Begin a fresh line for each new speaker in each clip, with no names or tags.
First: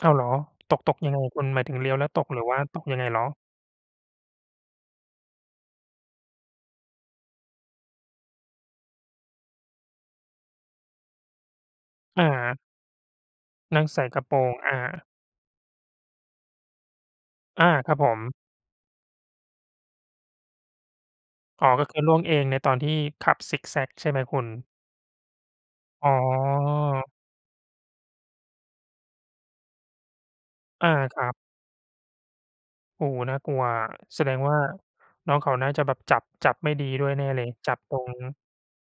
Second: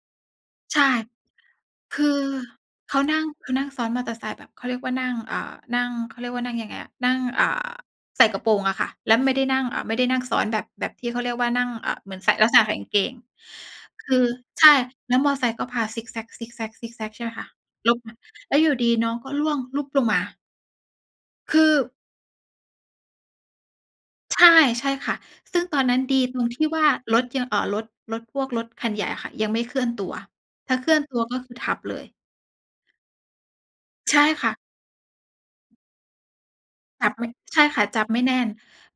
อ้าวเหรอ ต
ใช
ก
่
ตกยังไง? คุณหมายถึงเลี้ยว
ค
แ
ื
ล้วต
อ
ก หรือว่าตก
เข
ยัง
า
ไง
น
เ
ั
หร
่
อ?
ง เขานั่งซ้อนมอเตอร์ไซค์แบบเขาเรียกว่านั่ง อ่า นั่ง เขาเรียกว่านั่งยังไงอะ นั่ง อ่า ใส่กระโปรงอะค่ะ แล้วไม่ได้นั่ง เอ่อ ไม่ได้นั่งซ้อนแบบ แบบที่เขาเรียกว่านั่ง เอ่อ เหมือน
อ
ใส่ลักษ
า
ณะใส่กางเกง
นางใส
ค
่
ื
กร
อ
ะโปรง
ใช
อ
่
า
แล้วมอไซค์ก็พาซิกแซ็ก ๆ ๆ ใช่ไหมคะ
อา
หล
ครับ
บ
ผ
อะ
ม
แล้วอยู่ดีน้องก็ร่วงหลุบลงมา ค
อ๋
ื
อ
อ
ก็คือร่วงเองในตอนที่ขับซิกแซ็กใช่ไหมค
ใช
ุณ?
่ ใช่ค่ะ ซึ่งตอนนั้น
อ๋อ
ดีตรงที่ว่า รถยัง เอ่อ รถ รถพวกรถคันใหญ่อะค่ะยังไม่เคลื่อนตัว ถ้าเ
อ
ค
า
ลื่อนต
ค
ัว
รั
ก
บ
็คือทับเลย
โอ้โฮ น่ากลัวอะ
ใช
แ
่
สดง
ค่
ว
ะ
่าน้องเขาน่าจะแบบจับ จับไม่ดี
จ
ด้
ั
ว
บ
ย
ไ
แน
ม
่
่
เลย
ใช่
จั
ค
บ
่ะ
ตร
จับ
ง
ไม่แน่น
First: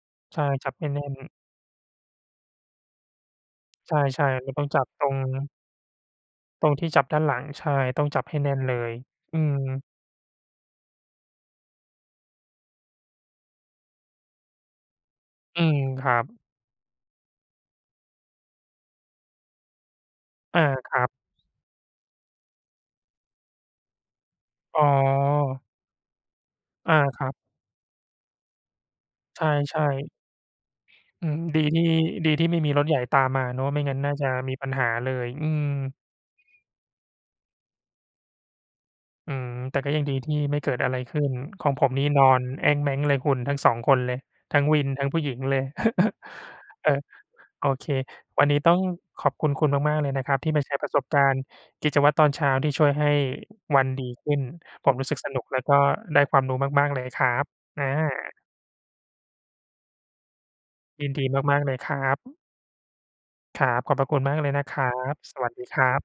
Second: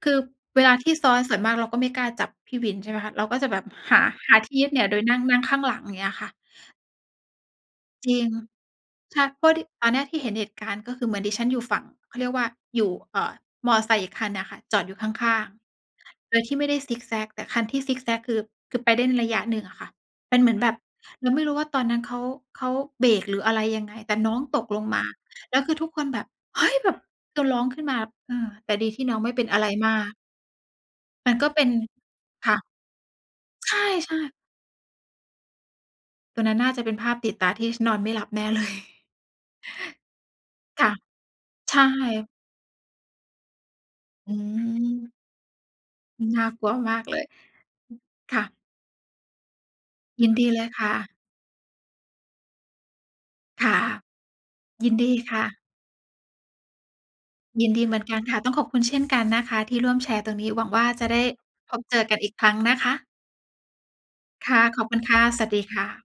คือ
ใช่
เว
จ
ล
ั
า
บไ
ท
ม่
ี่
แน่
ซ้อน
น
ส่วนมากเราก็ไม่กล้าจับพี่วิน ใช่ไหมคะ เราก็จะแบบ
ใ
ห
ช
า
่
หา
ๆ
ท
มั
ี่
นต
ย
้
ึ
อง
ดเห
จ
นี
ั
่ย
บ
วโด
ต
ย
ร
นั่
ง
ง นั่งข้างหลัง อย่างเงี้ยค่ะ
ตรงที่จับด้านหลัง ใช่ ต้อ
จ
ง
ร
จ
ิ
ับ
ง
ให้แน่นเลย
ใช่
อื
เพราะที่
ม
ตอนแรกที่เห็นเหตุการณ์ ก็คือเหมือนดิฉันอยู่ฝั่ง เขาเรียกว่า อยู่ เอ่อ มอไซค์อีกคันน่ะค่ะ จอดอยู่ข้าง
อืม ครับ
ๆ โดยที่ไม่ได้ซิกแซ็ก แต่คันที่ซิกแซ็กคือ คือไปได้ในระยะหนึ่งอะค่ะ เป็นเหมือ
อ
น
า
แบบ
ครับ
เราไม่รู้ว่าตอนนั้นเขา เขาเบรกหรืออะไรยังไง แต่น้องตก
อ
ล
๋
งมา แล้
อ
วคือทุกคนแบบ "เฮ้ย!" แบ
อ
บ
า ครับ
คือร้องขึ้นมา เออ แต่ดีที่น้องไม่เ
ใ
ป็นอะไร
ช่
มา
ๆ
ก
อื
มัน
ม
ก็เ
ด
ป
ี
็น
ที่ ดีที่
ค่
ไ
ะ
ม่มีรถใหญ่ตามมาเนาะ
ใช
ไม่งั้นน่า
่
จะ
ๆ
มีปัญหาเลย อืม
ตรงนั้นน่าจะเป็นภาพติดตาที่ ช นอนไม่หลับแน่ เลย
อืม แต่ก็ยังดีที่ไม่เกิด
ค
อ
่ะ
ะไรขึ้น ขอ
ใ
ง
ช่
ผมนี้นอนแอ้งแม้งเลยคุณ ทั้ง 2 คนเลย
อื
ทั้งวินทั้
ม
งผู้หญิงเลย
น่ากลัว
เออ
มากเลย อ
โอเค
ือ ค
ว
่
ั
ะ
นนี้ต้องขอบคุณคุณมาก ๆ เลยนะ
ยิ
ค
น
รับ
ด
ท
ี
ี่
เ
ม
ล
าแ
ย
ชร์
ค
ป
่
ระสบ
ะ
การณ์กิจวัตรตอนเช้าที่ช่วยให้
ค่ะ
วันดีขึ้น ผ
ยิ
ม
น
รู
ด
้
ี
สึกส
ค
นุ
่
กแล
ะ
้วก็ได้ความรู้มาก ๆ เลยครับ
ยินด
อ
ี
า
เหมือนกันค่ะ ต้องขอบคุณเช่นกันนะคะ ที่ร่วมแชร์ตรงนี้ หวังว่า จ
ย
ะ
ิน
ได
ด
้
ีมาก ๆ เ
พ
ลย
บ
ค
เจ
รั
อกันอีก
บ
ครั้งนะคะ
ครับ ขอบพระคุณมากเล
ค
ย
่
น
ะ
ะค
ข
ร
อ
ั
บคุณค
บ
่ะ
ส
ส
ว
วั
ั
ส
สด
ดี
ีค
ค่
รั
ะ
บ